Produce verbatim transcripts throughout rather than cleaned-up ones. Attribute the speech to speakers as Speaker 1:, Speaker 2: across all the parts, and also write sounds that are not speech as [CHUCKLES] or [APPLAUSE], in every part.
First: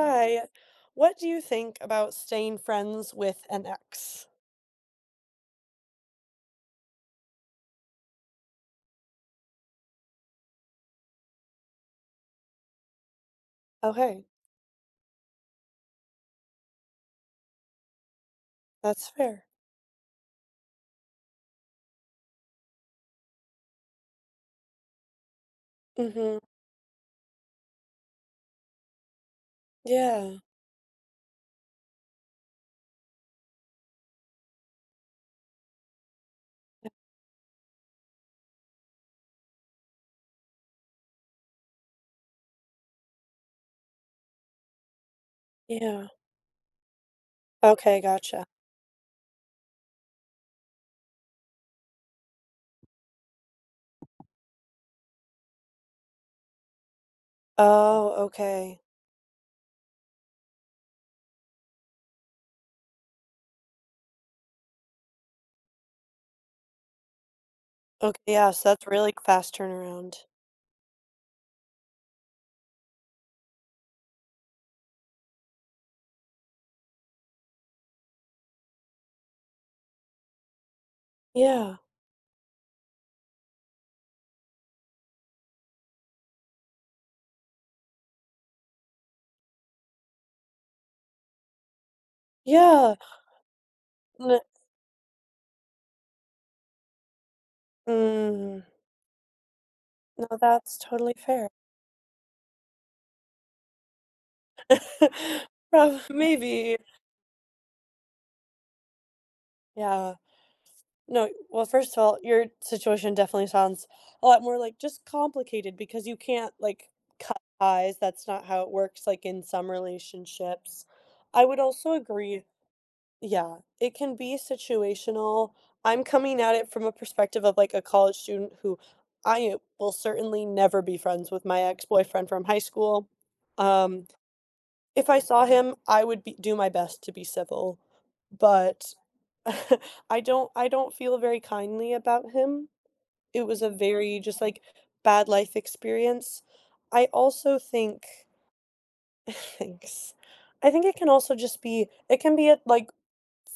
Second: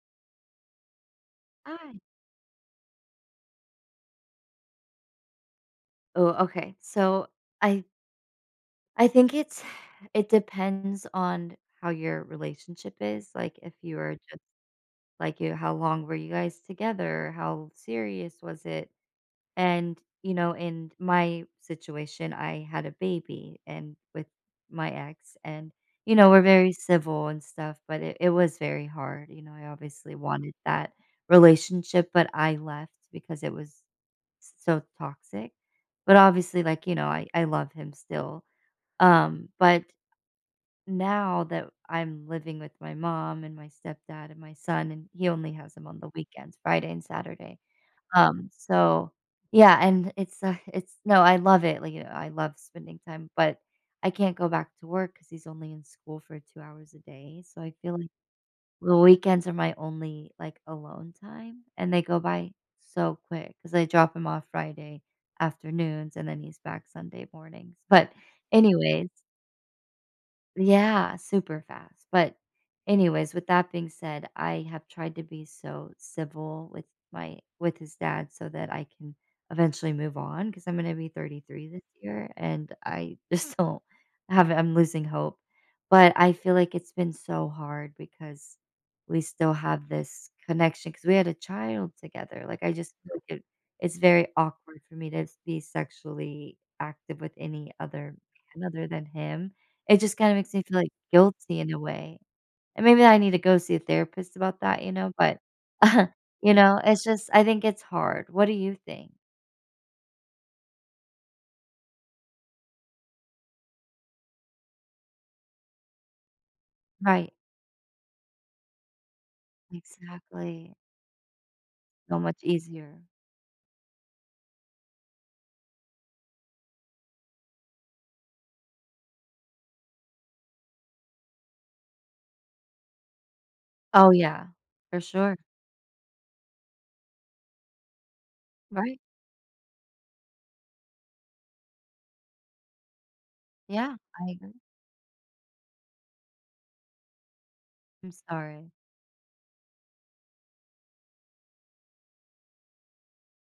Speaker 1: Hi. What do you think
Speaker 2: Hi.
Speaker 1: about staying friends with an ex?
Speaker 2: Ooh, okay. So, I I think it [SIGHS] it depends on how your relationship is, like, if you were
Speaker 1: Okay.
Speaker 2: just like, you how long were you guys together? How serious was it?
Speaker 1: That's fair.
Speaker 2: And, you know, in my situation, I had a baby and with my ex. And, you know,
Speaker 1: Mhm.
Speaker 2: we're very civil and stuff, but it it was very hard. You know, I obviously
Speaker 1: Yeah.
Speaker 2: wanted that relationship, but I left because it was so toxic. But, obviously, like,
Speaker 1: Eh
Speaker 2: you know, I I love him still. Um, but now that I'm living with my mom and my stepdad and my son, and he only has him on
Speaker 1: Yeah.
Speaker 2: the weekends- Friday and Saturday.
Speaker 1: Okay, gotcha.
Speaker 2: Um, so, yeah, and it's, uh, it's no, I love it, like, I love spending time, but I can't go back to work 'cause he's only in school for two hours a day. So I feel like
Speaker 1: Oh, okay.
Speaker 2: the weekends are my only, like, alone time, and they go by so quick 'cause I drop him off Friday afternoons, and then he's back Sunday mornings. But,
Speaker 1: Ok yeah, so that's a
Speaker 2: anyways
Speaker 1: really fast turnaround.
Speaker 2: Yeah, super fast. But, anyways, with that being said, I have tried to be so civil with my with his dad so that I can eventually move on. 'Cause I'm gonna be thirty-three
Speaker 1: Yeah.
Speaker 2: this year, and I just don't have a I'm losing hope. But I feel like it's been so hard because we still have this connection 'cause we had a child together, like, I just
Speaker 1: Yeah.
Speaker 2: feel like it it's very
Speaker 1: Le
Speaker 2: awkward for me to be sexually active with any other
Speaker 1: Mm.
Speaker 2: man other than him. It just
Speaker 1: No,
Speaker 2: kinda makes me
Speaker 1: that's
Speaker 2: feel, like,
Speaker 1: totally fair.
Speaker 2: guilty in a way. And maybe I need to go see a therapist about that, you know? But,
Speaker 1: [CHUCKLES] Oh,
Speaker 2: [CHUCKLES] you
Speaker 1: maybe.
Speaker 2: know, it's just I think it's hard. What do you think?
Speaker 1: Yeah. No well, first of all, your situation definitely sounds a lot more, like, just complicated because you can't, like,
Speaker 2: Right.
Speaker 1: cut ties, that's not how it works, like, in some
Speaker 2: Exactly.
Speaker 1: relationships. I would also
Speaker 2: So much
Speaker 1: agree
Speaker 2: easier.
Speaker 1: Yeah. It can be situational. I'm coming at it from a perspective of, like, a college student who I will certainly never be friends with my ex-boyfriend from high school. Um.
Speaker 2: Oh, yeah. For
Speaker 1: If I
Speaker 2: sure.
Speaker 1: saw him, I would be do my best to be civil, but,
Speaker 2: Right.
Speaker 1: [CHUCKLES] I don't I don't feel very kindly about him. It was a
Speaker 2: Yeah.
Speaker 1: very
Speaker 2: I
Speaker 1: just,
Speaker 2: agree.
Speaker 1: like, bad life experience. I also think
Speaker 2: I'm sorry.
Speaker 1: [CHUCKLES] Thanks. I think it can also just be it can be a, like,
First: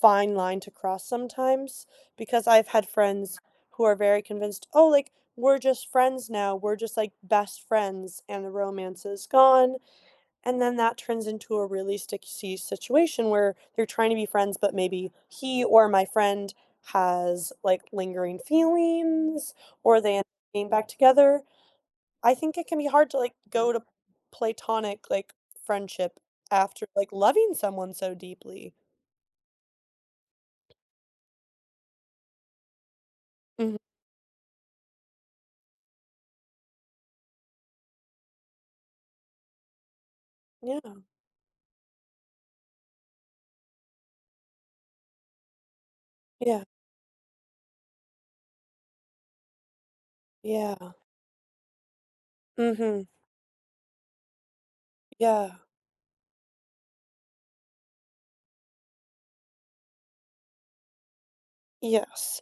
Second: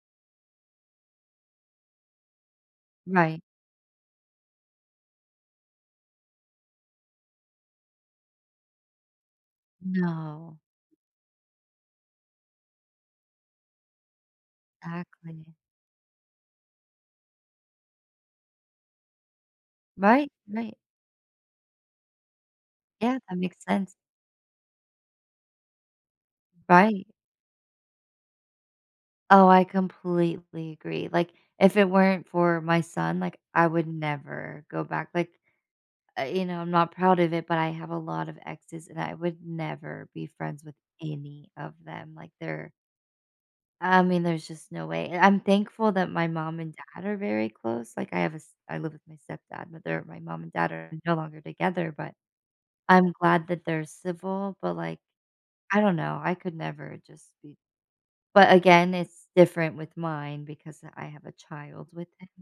Speaker 1: fine line to cross sometimes, because I've had friends
Speaker 2: Right.
Speaker 1: who are very convinced, "Oh, like, we're just friends now. We're just, like, best friends and the romance is gone,"
Speaker 2: No.
Speaker 1: and then that turns into a really sticksee situation, where you're trying to be friends, but maybe
Speaker 2: Exactly.
Speaker 1: he or my friend has, like, lingering feelings or they end up
Speaker 2: Right,
Speaker 1: getting
Speaker 2: right.
Speaker 1: back together. I think it can be hard to,
Speaker 2: Yeah,
Speaker 1: like,
Speaker 2: that makes
Speaker 1: go to
Speaker 2: sense.
Speaker 1: platonic, like, friendship after,
Speaker 2: Right.
Speaker 1: like, loving someone so deeply.
Speaker 2: Oh, I completely agree. Like, if it weren't for my son, like, I
Speaker 1: Mhm
Speaker 2: would never go back, like, I you know, I'm not proud of it, but I have a lot of exes, and I would never be friends with
Speaker 1: Yeah.
Speaker 2: any of them, like, they're I mean, there's just no way. And I'm thankful that my mom
Speaker 1: Yeah.
Speaker 2: and dad are very close. Like, I have a s I live with my stepdad, but they're my mom and dad
Speaker 1: Yeah.
Speaker 2: are no longer together, but
Speaker 1: Mhm.
Speaker 2: I'm glad that they're civil, but, like,
Speaker 1: Yeah.
Speaker 2: I don't know. I could never just be but, again, it's different with mine because I have a child with him.
Speaker 1: Yes.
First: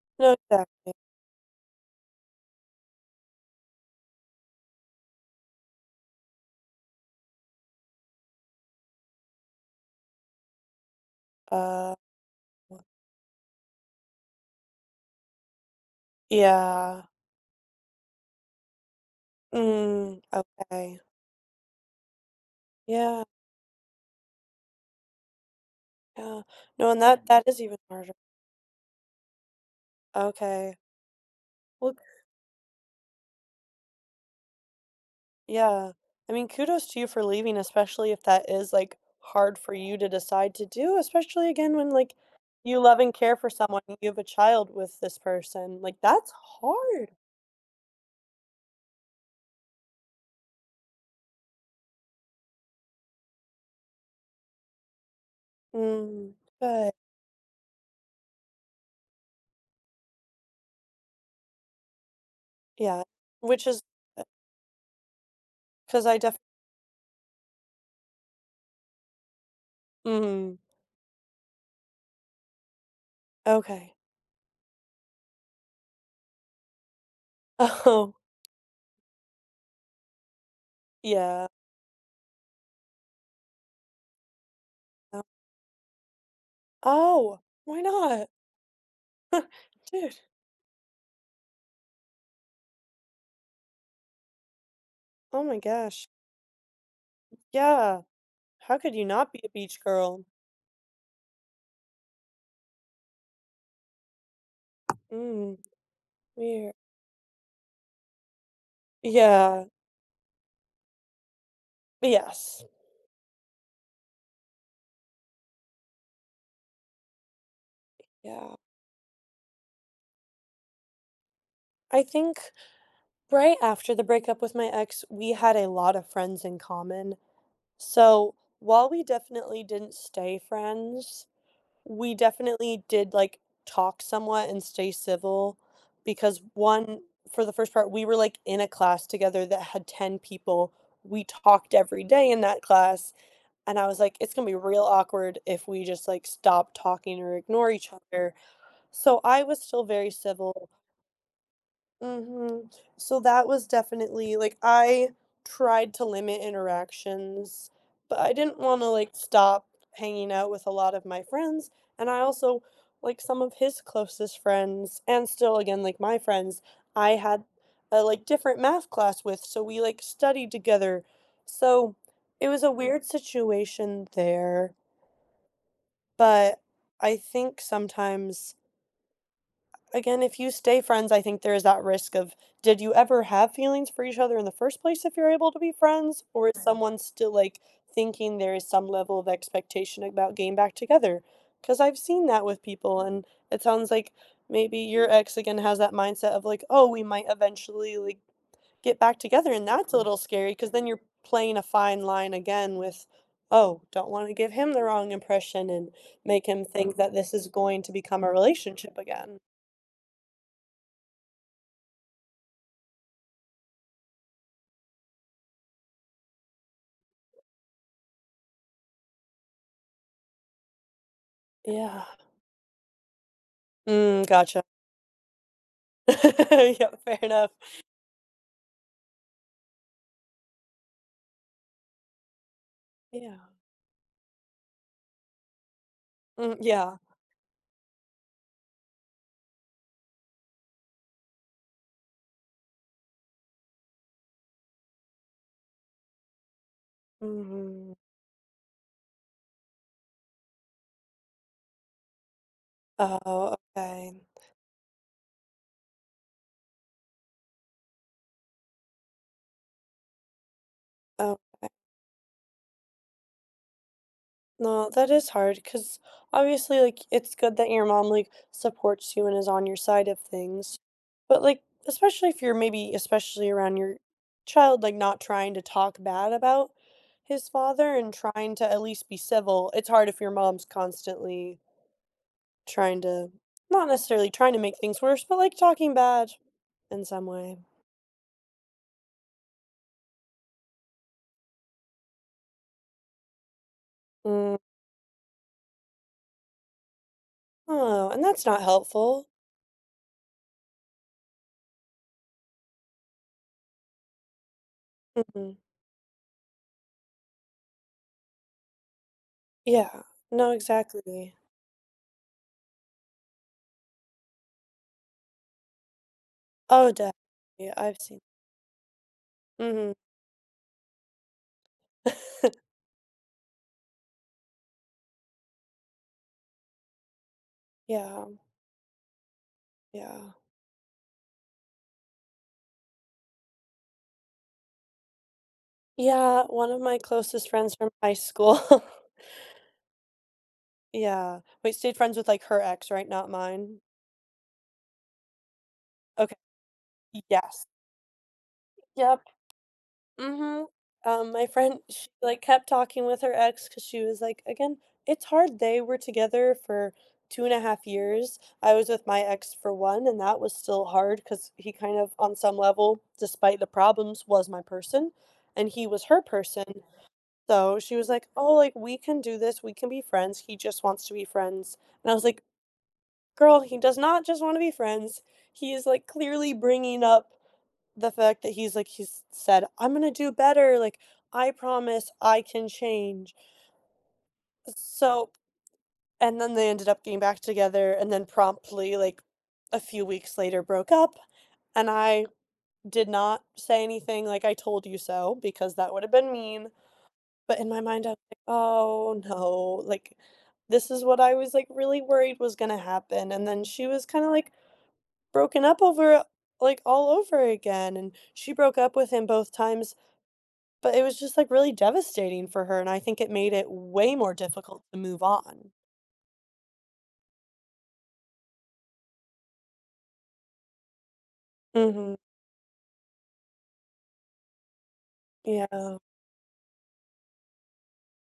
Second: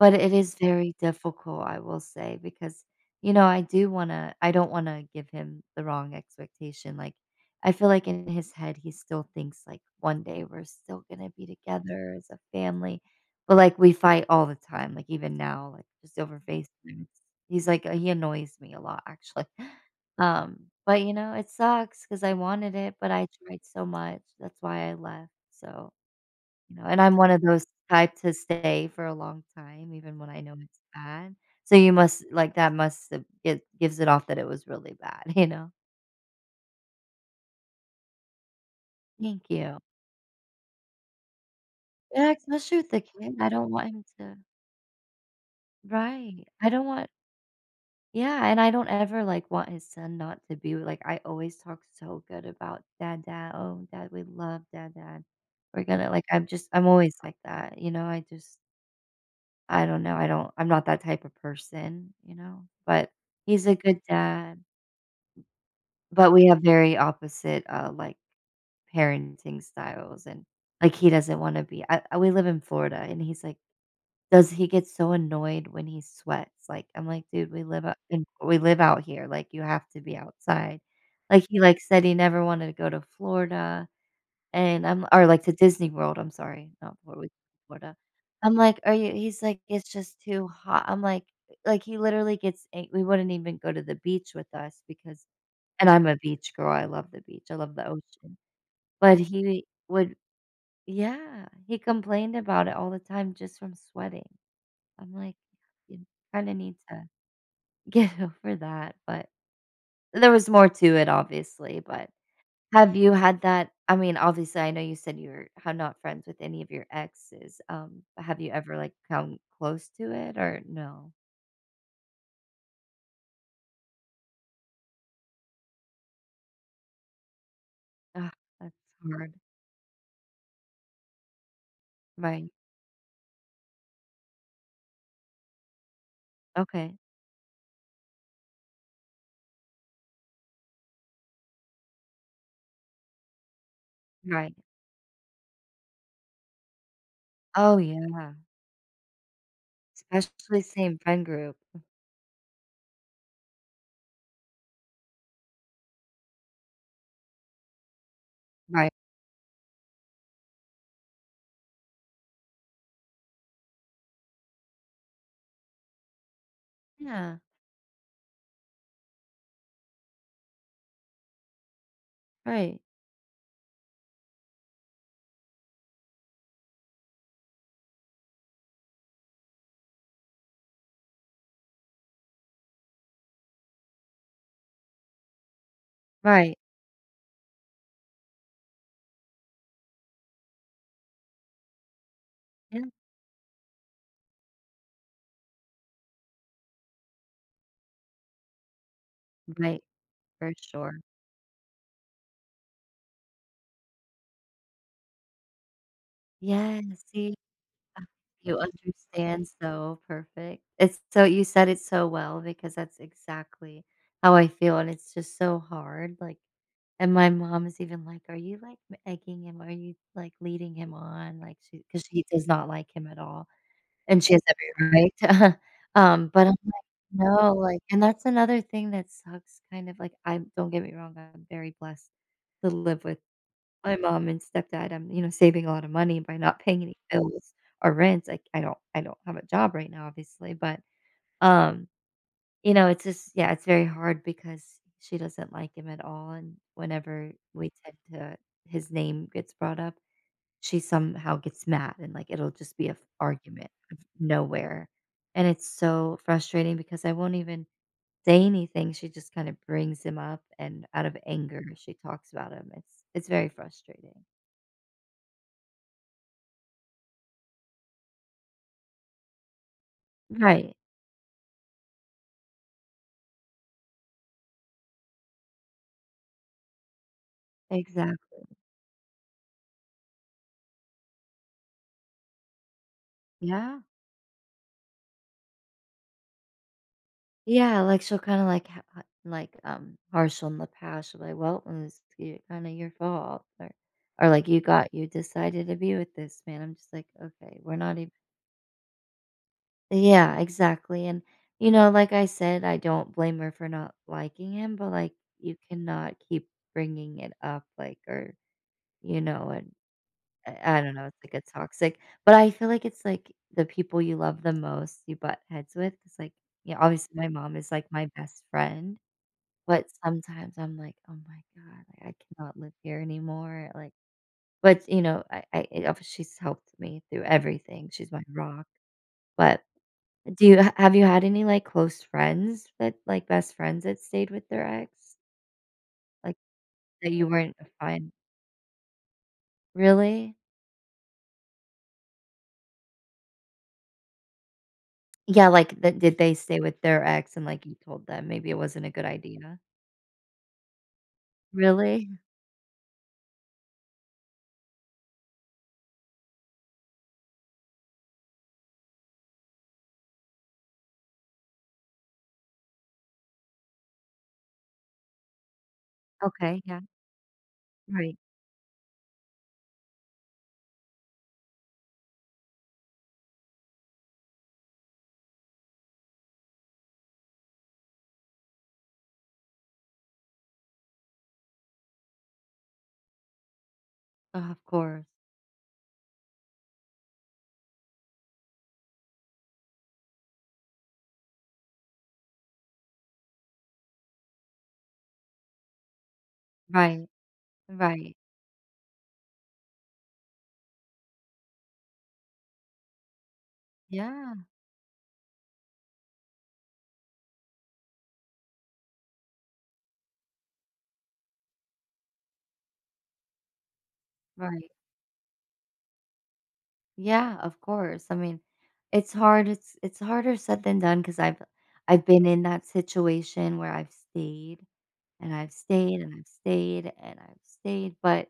Speaker 2: But it is
Speaker 1: Exactly.
Speaker 2: very difficult, I will say, because, you know, I do wanna I don't wanna give him the wrong expectation, like, I feel like in his head, he still thinks, like, one day, we're still gonna be
Speaker 1: Uh,
Speaker 2: together as a
Speaker 1: well
Speaker 2: family. But, like, we fight all the time, like, even now, like, just over [UNINTELLIGIBLE] things.
Speaker 1: Yeah.
Speaker 2: He's like, uh he annoys me a lot, actually.
Speaker 1: Mm,
Speaker 2: Um,
Speaker 1: okay.
Speaker 2: but, you know, it sucks 'cause I wanted it, but
Speaker 1: Yeah.
Speaker 2: I tried so much. That's why I left, so
Speaker 1: Yeah.
Speaker 2: you know,
Speaker 1: No,
Speaker 2: and
Speaker 1: and
Speaker 2: I'm
Speaker 1: that
Speaker 2: one of
Speaker 1: that is
Speaker 2: those
Speaker 1: even harder.
Speaker 2: type to stay for a long time even when I know
Speaker 1: Okay.
Speaker 2: it's bad. So
Speaker 1: Well
Speaker 2: you
Speaker 1: g
Speaker 2: must like, that must have it gives it off that it was really bad, you know?
Speaker 1: Yeah. I mean, kudos to you for leaving, especially if that is, like,
Speaker 2: Thank
Speaker 1: hard for
Speaker 2: you.
Speaker 1: you to decide to do, especially again when, like,
Speaker 2: Yeah, especially
Speaker 1: you
Speaker 2: with
Speaker 1: love
Speaker 2: a kid.
Speaker 1: and care
Speaker 2: And
Speaker 1: for
Speaker 2: I don't
Speaker 1: someone
Speaker 2: want
Speaker 1: and
Speaker 2: him
Speaker 1: you have a
Speaker 2: to
Speaker 1: child with this person, like, that's
Speaker 2: Right. I don't
Speaker 1: hard.
Speaker 2: want Yeah. And I don't ever, like, want his son not to be w like, I always talk so good about, "Dad Dad. Oh, dad, we love dad dad." We're gonna like,
Speaker 1: Mm.
Speaker 2: I'm just I'm
Speaker 1: Good
Speaker 2: always like that. You know? I just I don't know. I don't I'm not that type of person, you know?
Speaker 1: Yeah.
Speaker 2: But,
Speaker 1: Which
Speaker 2: he's a
Speaker 1: is
Speaker 2: good
Speaker 1: eh
Speaker 2: dad
Speaker 1: 'Cause I
Speaker 2: but
Speaker 1: def
Speaker 2: we have very opposite, uh, like, parenting styles and,
Speaker 1: Mhm.
Speaker 2: like, he doesn't wanna be I we live in Florida, and he's like
Speaker 1: Okay.
Speaker 2: does he get so annoyed when he sweats. Like, I'm like, "Dude, we live up
Speaker 1: Oh.
Speaker 2: in we live out here. Like, you have to be outside." Like,
Speaker 1: Yeah
Speaker 2: he, like, said he never wanted to go to Florida and I'm li
Speaker 1: Oh
Speaker 2: or, like, to Disney World, I'm sorry. Not Flori
Speaker 1: Oh! Why
Speaker 2: Florida.
Speaker 1: not?
Speaker 2: I'm like, are you he's
Speaker 1: [CHUCKLES]
Speaker 2: like, "It's
Speaker 1: Dude
Speaker 2: just too hot." I'm like, like, he literally gets ang we wouldn't even go to the beach with us because
Speaker 1: Oh my
Speaker 2: and
Speaker 1: gosh.
Speaker 2: I'm a beach girl. I love the beach. I love the
Speaker 1: Yeah.
Speaker 2: ocean.
Speaker 1: How could you
Speaker 2: But
Speaker 1: not be a
Speaker 2: he
Speaker 1: beach
Speaker 2: would
Speaker 1: girl?
Speaker 2: Yeah. He complained about it all the time just from sweating. I'm like,
Speaker 1: Mm.
Speaker 2: "You kinda
Speaker 1: Weir
Speaker 2: need to get over that," but
Speaker 1: Yeah.
Speaker 2: there was more to it, obviously, but
Speaker 1: Yes.
Speaker 2: Have you had that I mean, obviously, I know you said you're how not friends with any of your exes. Um, have you
Speaker 1: Yeah.
Speaker 2: ever, like, come close to it or no?
Speaker 1: I think, right after the breakup with my ex, we had a lot of friends in common,
Speaker 2: Ah,
Speaker 1: so,
Speaker 2: that's
Speaker 1: while we
Speaker 2: hard.
Speaker 1: definitely didn't stay friends, we
Speaker 2: Right.
Speaker 1: definitely did, like, talk somewhat and stay civil because
Speaker 2: Okay.
Speaker 1: one, for the first part, we were, like, in a class together that had ten people. We talked every day in that class, and I was like, "It's gonna be
Speaker 2: Right.
Speaker 1: real awkward if we just, like, stop talking or ignore
Speaker 2: Oh,
Speaker 1: each
Speaker 2: yeah.
Speaker 1: other." So, I was still very
Speaker 2: Especially
Speaker 1: civil.
Speaker 2: same friend group. Mm.
Speaker 1: Mhm. So, that was definitely like, I tried to limit interactions, but I didn't wanna,
Speaker 2: Right.
Speaker 1: like, stop hanging out with a lot of my friends, and I also, like, some of his closest friends and still again, like, my friends, I
Speaker 2: Yeah.
Speaker 1: had a, like, different math class with, so, we, like, studied together. So, it was a
Speaker 2: Right.
Speaker 1: weird situation there but, I think sometimes a again, if you stay friends, I think there is that risk of "Did you ever have feelings for each other in the first place if you're able to be friends?" Or
Speaker 2: Right.
Speaker 1: is someone still, like, thinking there is some level of expectation about getting back together? 'Cause I've seen that with
Speaker 2: Yeah.
Speaker 1: people, and it sounds like maybe your ex again has that mindset of like, "Oh, we might eventually, like, get back together," and
Speaker 2: Right.
Speaker 1: that's a little
Speaker 2: For
Speaker 1: scary 'cause then
Speaker 2: sure.
Speaker 1: you're playing a fine line again with, "Oh, don't wanna give him the wrong impression and make him
Speaker 2: Yes,
Speaker 1: think that
Speaker 2: see,
Speaker 1: this
Speaker 2: uh,
Speaker 1: is going to become a
Speaker 2: you
Speaker 1: relationship again."
Speaker 2: understand so perfect. It's so you said it so well because that's exactly how I feel, and it's just so hard, like and my mom is even like, "Are you, like, m egging him are you, like, leading him on? Like to" 'cause
Speaker 1: Yeah.
Speaker 2: she does not like him at all.
Speaker 1: Mm,
Speaker 2: And she has
Speaker 1: gotcha.
Speaker 2: every right to. [CHUCKLES] Um, but I'm
Speaker 1: [LAUGHS]
Speaker 2: like,
Speaker 1: Yep. Fair enough.
Speaker 2: "No, like" and that's another thing that sucks kind of like, I'm don't get me wrong, I'm very blessed to live with
Speaker 1: Yeah.
Speaker 2: my mom and stepdad. I'm, you know, saving a lotta money by
Speaker 1: Mm,
Speaker 2: not paying any
Speaker 1: yeah.
Speaker 2: bills or rents. Like, I don't I don't have a job right now, obviously, but, um, you know, it's just, yeah, it's very hard because she doesn't like him at all, and whenever we
Speaker 1: Mhm.
Speaker 2: tend to his name gets brought up, she somehow gets mad and, like, it'll just be a f
Speaker 1: Oh,
Speaker 2: argument out of
Speaker 1: okay.
Speaker 2: nowhere, and it's so frustrating because I won't even say anything. She just kinda brings him up and out of anger,
Speaker 1: Okay.
Speaker 2: she talks about him. It's it's very frustrating.
Speaker 1: No, that is hard 'cause, obviously, like, it's good that your mom, like, supports you and is on your side of
Speaker 2: Right.
Speaker 1: things, but, like, especially if you're maybe especially around your child, like, not trying to talk bad about his father and
Speaker 2: Exactly.
Speaker 1: trying to at least be civil, it's hard if your mom's constantly trying to
Speaker 2: Yeah.
Speaker 1: not necessarily trying to make things worse, but, like, talking bad, in some way.
Speaker 2: Yeah, like, she'll kinda, like ha ha like, um, partial in the past, she'll be like, "Well, mm, skit kinda your fault," or or, like,
Speaker 1: Mm.
Speaker 2: "You got you decided to be with this man," I'm just like, "Okay, we're not
Speaker 1: Oh,
Speaker 2: ev"
Speaker 1: and that's not helpful.
Speaker 2: Yeah, exactly, and, you know, like I said, I don't blame her for not liking him, but, like,
Speaker 1: Mm-mm.
Speaker 2: you cannot keep bringing it up, like, or, you know, and,
Speaker 1: Yeah. No,
Speaker 2: I I don't know, it's, like,
Speaker 1: exactly.
Speaker 2: a toxic but I feel like it's, like, the people you love the most you butt heads with, it's, like yeah,
Speaker 1: Oh,
Speaker 2: obviously,
Speaker 1: definitely,
Speaker 2: my mom is, like,
Speaker 1: I've
Speaker 2: my
Speaker 1: seen
Speaker 2: best friend, but
Speaker 1: Mhm.
Speaker 2: sometimes I'm like, "Oh my god, I cannot
Speaker 1: [CHUCKLES]
Speaker 2: live here anymore." Like, but, you know, I I eh, obvious she's helped me through everything, she's my
Speaker 1: Yeah.
Speaker 2: rock, but, eh,
Speaker 1: Yeah.
Speaker 2: do you ha have you had any, like, close friends that, like, best friends that stayed with their ex? Like,
Speaker 1: Yeah, one of my
Speaker 2: that you
Speaker 1: closest
Speaker 2: weren't
Speaker 1: friends from
Speaker 2: fine.
Speaker 1: high school. [CHUCKLES]
Speaker 2: Really?
Speaker 1: Yeah. But you stayed friends with, like, her ex, right? Not mine?
Speaker 2: Yeah. Like, th did they
Speaker 1: Okay.
Speaker 2: stay with their
Speaker 1: Y
Speaker 2: ex and,
Speaker 1: yes.
Speaker 2: like, you told them maybe it wasn't a good
Speaker 1: Yup.
Speaker 2: idea?
Speaker 1: Mhm. Um, my friend, sh
Speaker 2: Really?
Speaker 1: like, kept talking with her ex 'cause she was like again, it's hard. They were together for two and a half. I was with my ex for one, and that was still hard 'cause he kind of, on some level, despite the problems, was my person, and he was her
Speaker 2: Okay. Yeah.
Speaker 1: person. Though she was
Speaker 2: Right.
Speaker 1: like, "Oh, like, we can do this. We can be friends. He just wants to be friends." And I was like, "Girl, he does not just wanna be friends. He is, like, clearly bringing up the fact that he's, like" he's said, "I'm gonna do better. Like, I promise I can change."
Speaker 2: [SIGHS] Of
Speaker 1: S
Speaker 2: course.
Speaker 1: so and then, they ended up getting back together and then promptly, like, a few weeks later broke up. And I did not say anything like, "I told you so," because that would've been mean.
Speaker 2: Right.
Speaker 1: But in my mind I
Speaker 2: Right.
Speaker 1: was like, "Oh, no. Like, this is what I was, like, really worried was gonna happen." And then she was kinda,
Speaker 2: Yeah.
Speaker 1: like, broken up over, like, all over again. And she broke up with him both times, but it was just like really devastating for her, and I think it made it way more
Speaker 2: Right.
Speaker 1: difficult to move on.
Speaker 2: Yeah, of course. I mean, it's hard it's it's harder said than done 'cause I've I've
Speaker 1: Mhm.
Speaker 2: been in that situation where I've stayed, and I've
Speaker 1: Yeah.
Speaker 2: stayed, and I've stayed, and I've stayed. But,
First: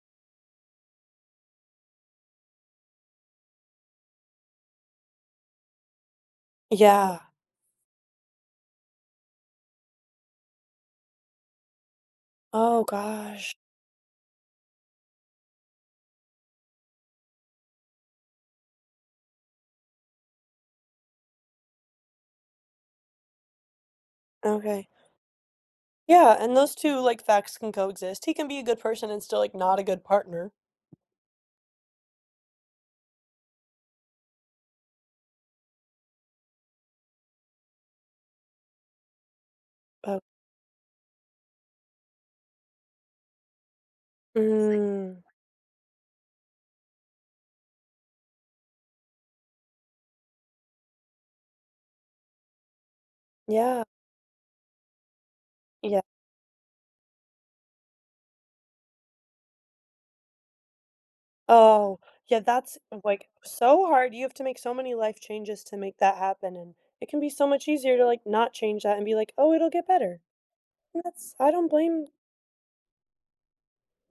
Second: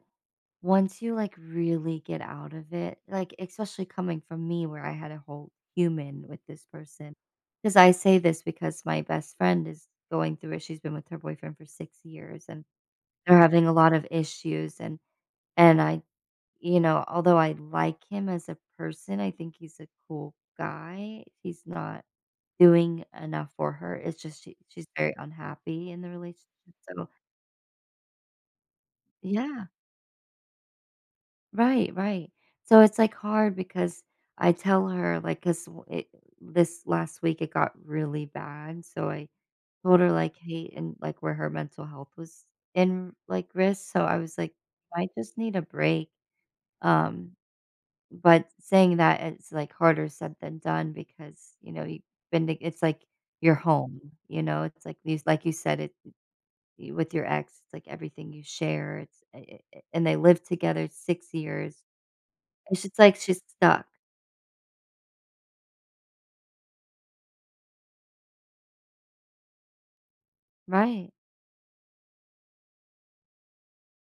Speaker 2: once you, like, really get out of it, like, especially coming from me, where I had a whole human with this person,
Speaker 1: Yeah.
Speaker 2: 'cause I say this because my best friend is going through it, she's been with her boyfriend for six years, and
Speaker 1: Oh,
Speaker 2: they're
Speaker 1: gosh.
Speaker 2: having a lot of issues. And and I, you know, although I like him as a person, I think he's a cool guy, he's not doing enough for her. It's just she she's
Speaker 1: Okay.
Speaker 2: very unhappy in the
Speaker 1: Yeah,
Speaker 2: relationship,
Speaker 1: and those two,
Speaker 2: so
Speaker 1: like, facts can coexist. He can be a good person and still, like,
Speaker 2: Yeah.
Speaker 1: not a good partner.
Speaker 2: Right, right. So it's, like, hard because I tell her, like 'cause wha it this last week, it got really bad, so I told her,
Speaker 1: Oh.
Speaker 2: like, "Hey," and, like, where her mental health was in, like, risk, so I was like, "You might
Speaker 1: Mm.
Speaker 2: just need a break." Um, but saying that, it's, like, harder said than done because, you know, you've been to it's like your
Speaker 1: Yeah.
Speaker 2: home, you know? It's like these like you said it,
Speaker 1: Yeah
Speaker 2: with your ex, it's like everything you share. It's i i it and they lived together six years.
Speaker 1: Oh, yeah, that's,
Speaker 2: It's just like
Speaker 1: like,
Speaker 2: she's stuck.
Speaker 1: so hard. You have to make so many life changes to make that happen, and it can be so much easier to, like, not change that and be like, "Oh, it'll get better."
Speaker 2: Right.
Speaker 1: That's I don't blame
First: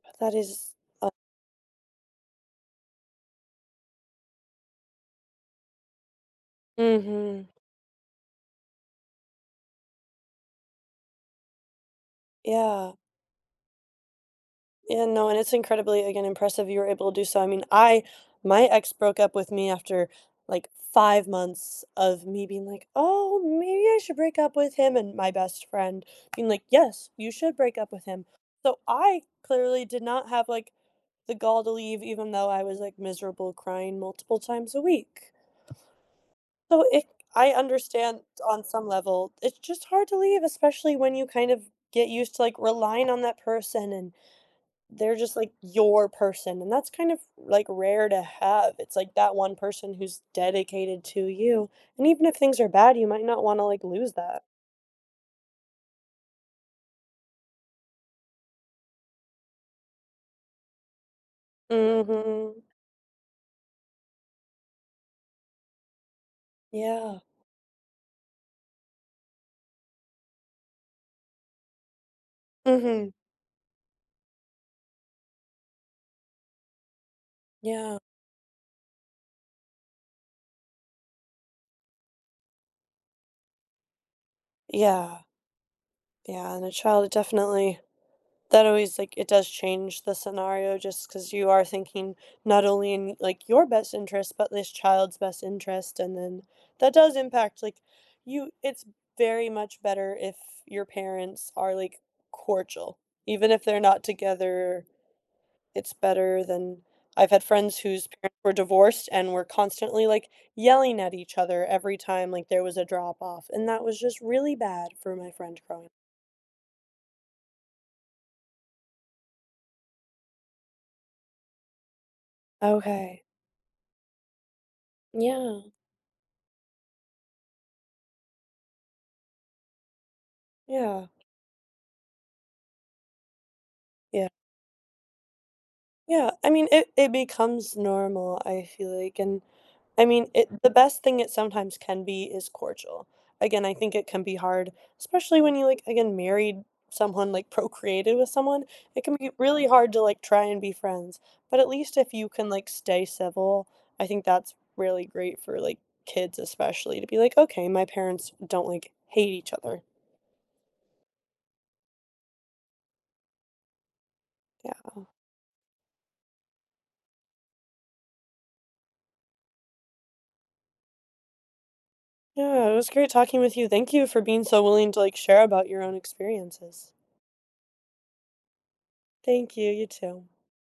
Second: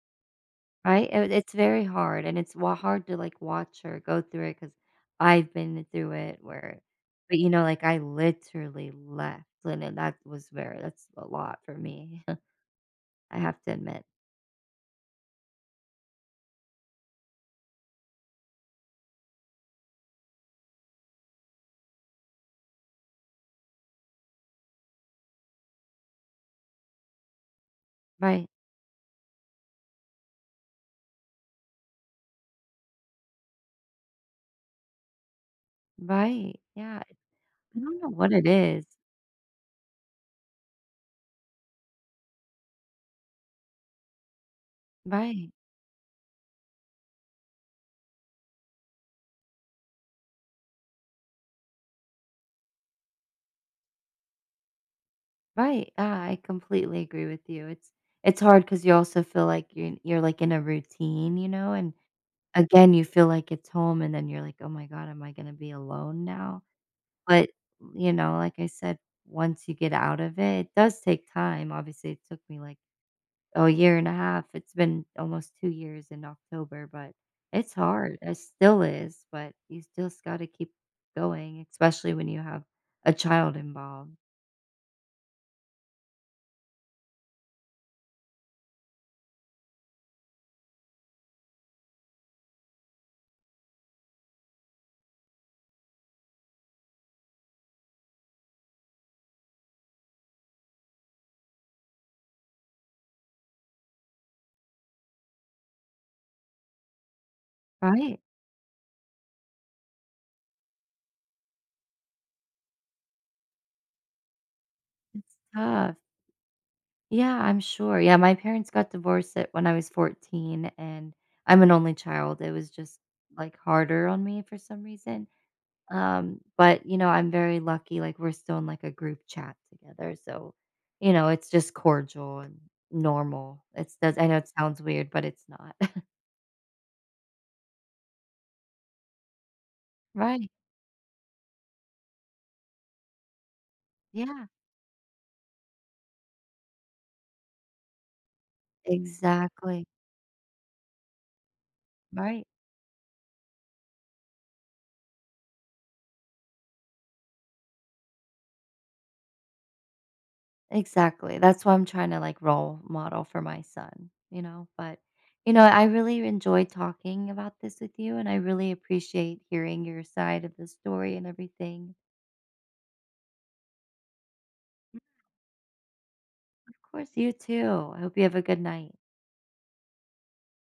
Speaker 1: But that is, uh
Speaker 2: Right? Uh, it's very hard, and it's wa hard to, like, watch her go through it 'cause I've been through it where but,
Speaker 1: Mhm.
Speaker 2: you know, like, I literally left, and then that was very that's a lot for me, [CHUCKLES]
Speaker 1: Yeah.
Speaker 2: I have to admit.
Speaker 1: Yeah, no, and it's incredibly, again, impressive you were able to do so, I mean, I my ex broke up with me after, like, five months of me being like, "Oh, maybe I should break up with him," and my best friend being like, "Yes, you should break up with him,"
Speaker 2: Right.
Speaker 1: so, I clearly did not have, like, the gall to leave even though I was, like, miserable, crying multiple times a week.
Speaker 2: Right,
Speaker 1: So,
Speaker 2: yeah,
Speaker 1: it I
Speaker 2: I don't know
Speaker 1: understand
Speaker 2: what it
Speaker 1: on some
Speaker 2: is.
Speaker 1: level, it's just hard to leave, especially when you kind of get used to, like, relying on that person and they're just,
Speaker 2: Right.
Speaker 1: like, your person, and that's kind of, like, rare to have, it's like that one person who's dedicated to you, and even if things are bad, you might not wanna, like, lose that.
Speaker 2: Right, I I completely agree with you, it's it's hard 'cause you also feel like you're you're, like, in a routine, you know, and,
Speaker 1: Mhm.
Speaker 2: again, you feel like it's home, and then you're like, "Oh my god, am I gonna be alone now?"
Speaker 1: Yeah.
Speaker 2: But, n y you know, like I said, once you get out of it, it does take time, obviously, it took me, like,
Speaker 1: Mhm.
Speaker 2: a year and a half, it's been almost two years in October, but it's
Speaker 1: Yeah.
Speaker 2: hard, it still is, but you still sc gotta keep going, especially when you have a child involved.
Speaker 1: Yeah. Yeah, and a child, definitely that always like it does change the scenario just 'cause you are thinking not only in, like, your best interest, but this child's best interest, and then, that does impact, like, you it's very much better if your parents are, like, cordial, even if they're not together, it's better than I've had friends whose
Speaker 2: Right.
Speaker 1: parents were divorced and were constantly, like, yelling at each other every time, like, there was a drop off, and that was just really bad for my
Speaker 2: It's
Speaker 1: friend growing.
Speaker 2: tough. Yeah, I'm sure, yeah, my parents got divorced at when I was fourteen, and I'm an only child, it was just,
Speaker 1: Okay.
Speaker 2: like, harder on me for some reason,
Speaker 1: Yeah.
Speaker 2: um, but, you know, I'm very lucky, like, we're still in, like, a group chat together, so,
Speaker 1: Yeah.
Speaker 2: you know, it's just cordial and normal. It's does I
Speaker 1: Yeah.
Speaker 2: know it sounds weird, but it's not. [CHUCKLES]
Speaker 1: Yeah, I mean, it it becomes normal, I feel like, and, I mean, it
Speaker 2: Right.
Speaker 1: the best thing it sometimes can be is cordial. Again, I think it can be
Speaker 2: Yeah.
Speaker 1: hard, especially when you, like, again, married someone, like, procreated with someone, it can be really
Speaker 2: Exactly.
Speaker 1: hard to, like, try and be friends, but at least if you
Speaker 2: Right.
Speaker 1: can, like, stay civil, I think that's really great for, like, kids especially to be like, "Okay, my parents don't, like, hate each other."
Speaker 2: Exactly, that's why I'm tryna, like, role model for my son, you know, but
Speaker 1: Yeah.
Speaker 2: you know, I really enjoyed talking about this with you, and I really appreciate hearing your side of the story and everything.
Speaker 1: Yeah, it was great talking with you, thank you for being so willing to, like, share about your own
Speaker 2: Of
Speaker 1: experiences.
Speaker 2: course, you too! I hope you have a good night.
Speaker 1: Thank you, you too.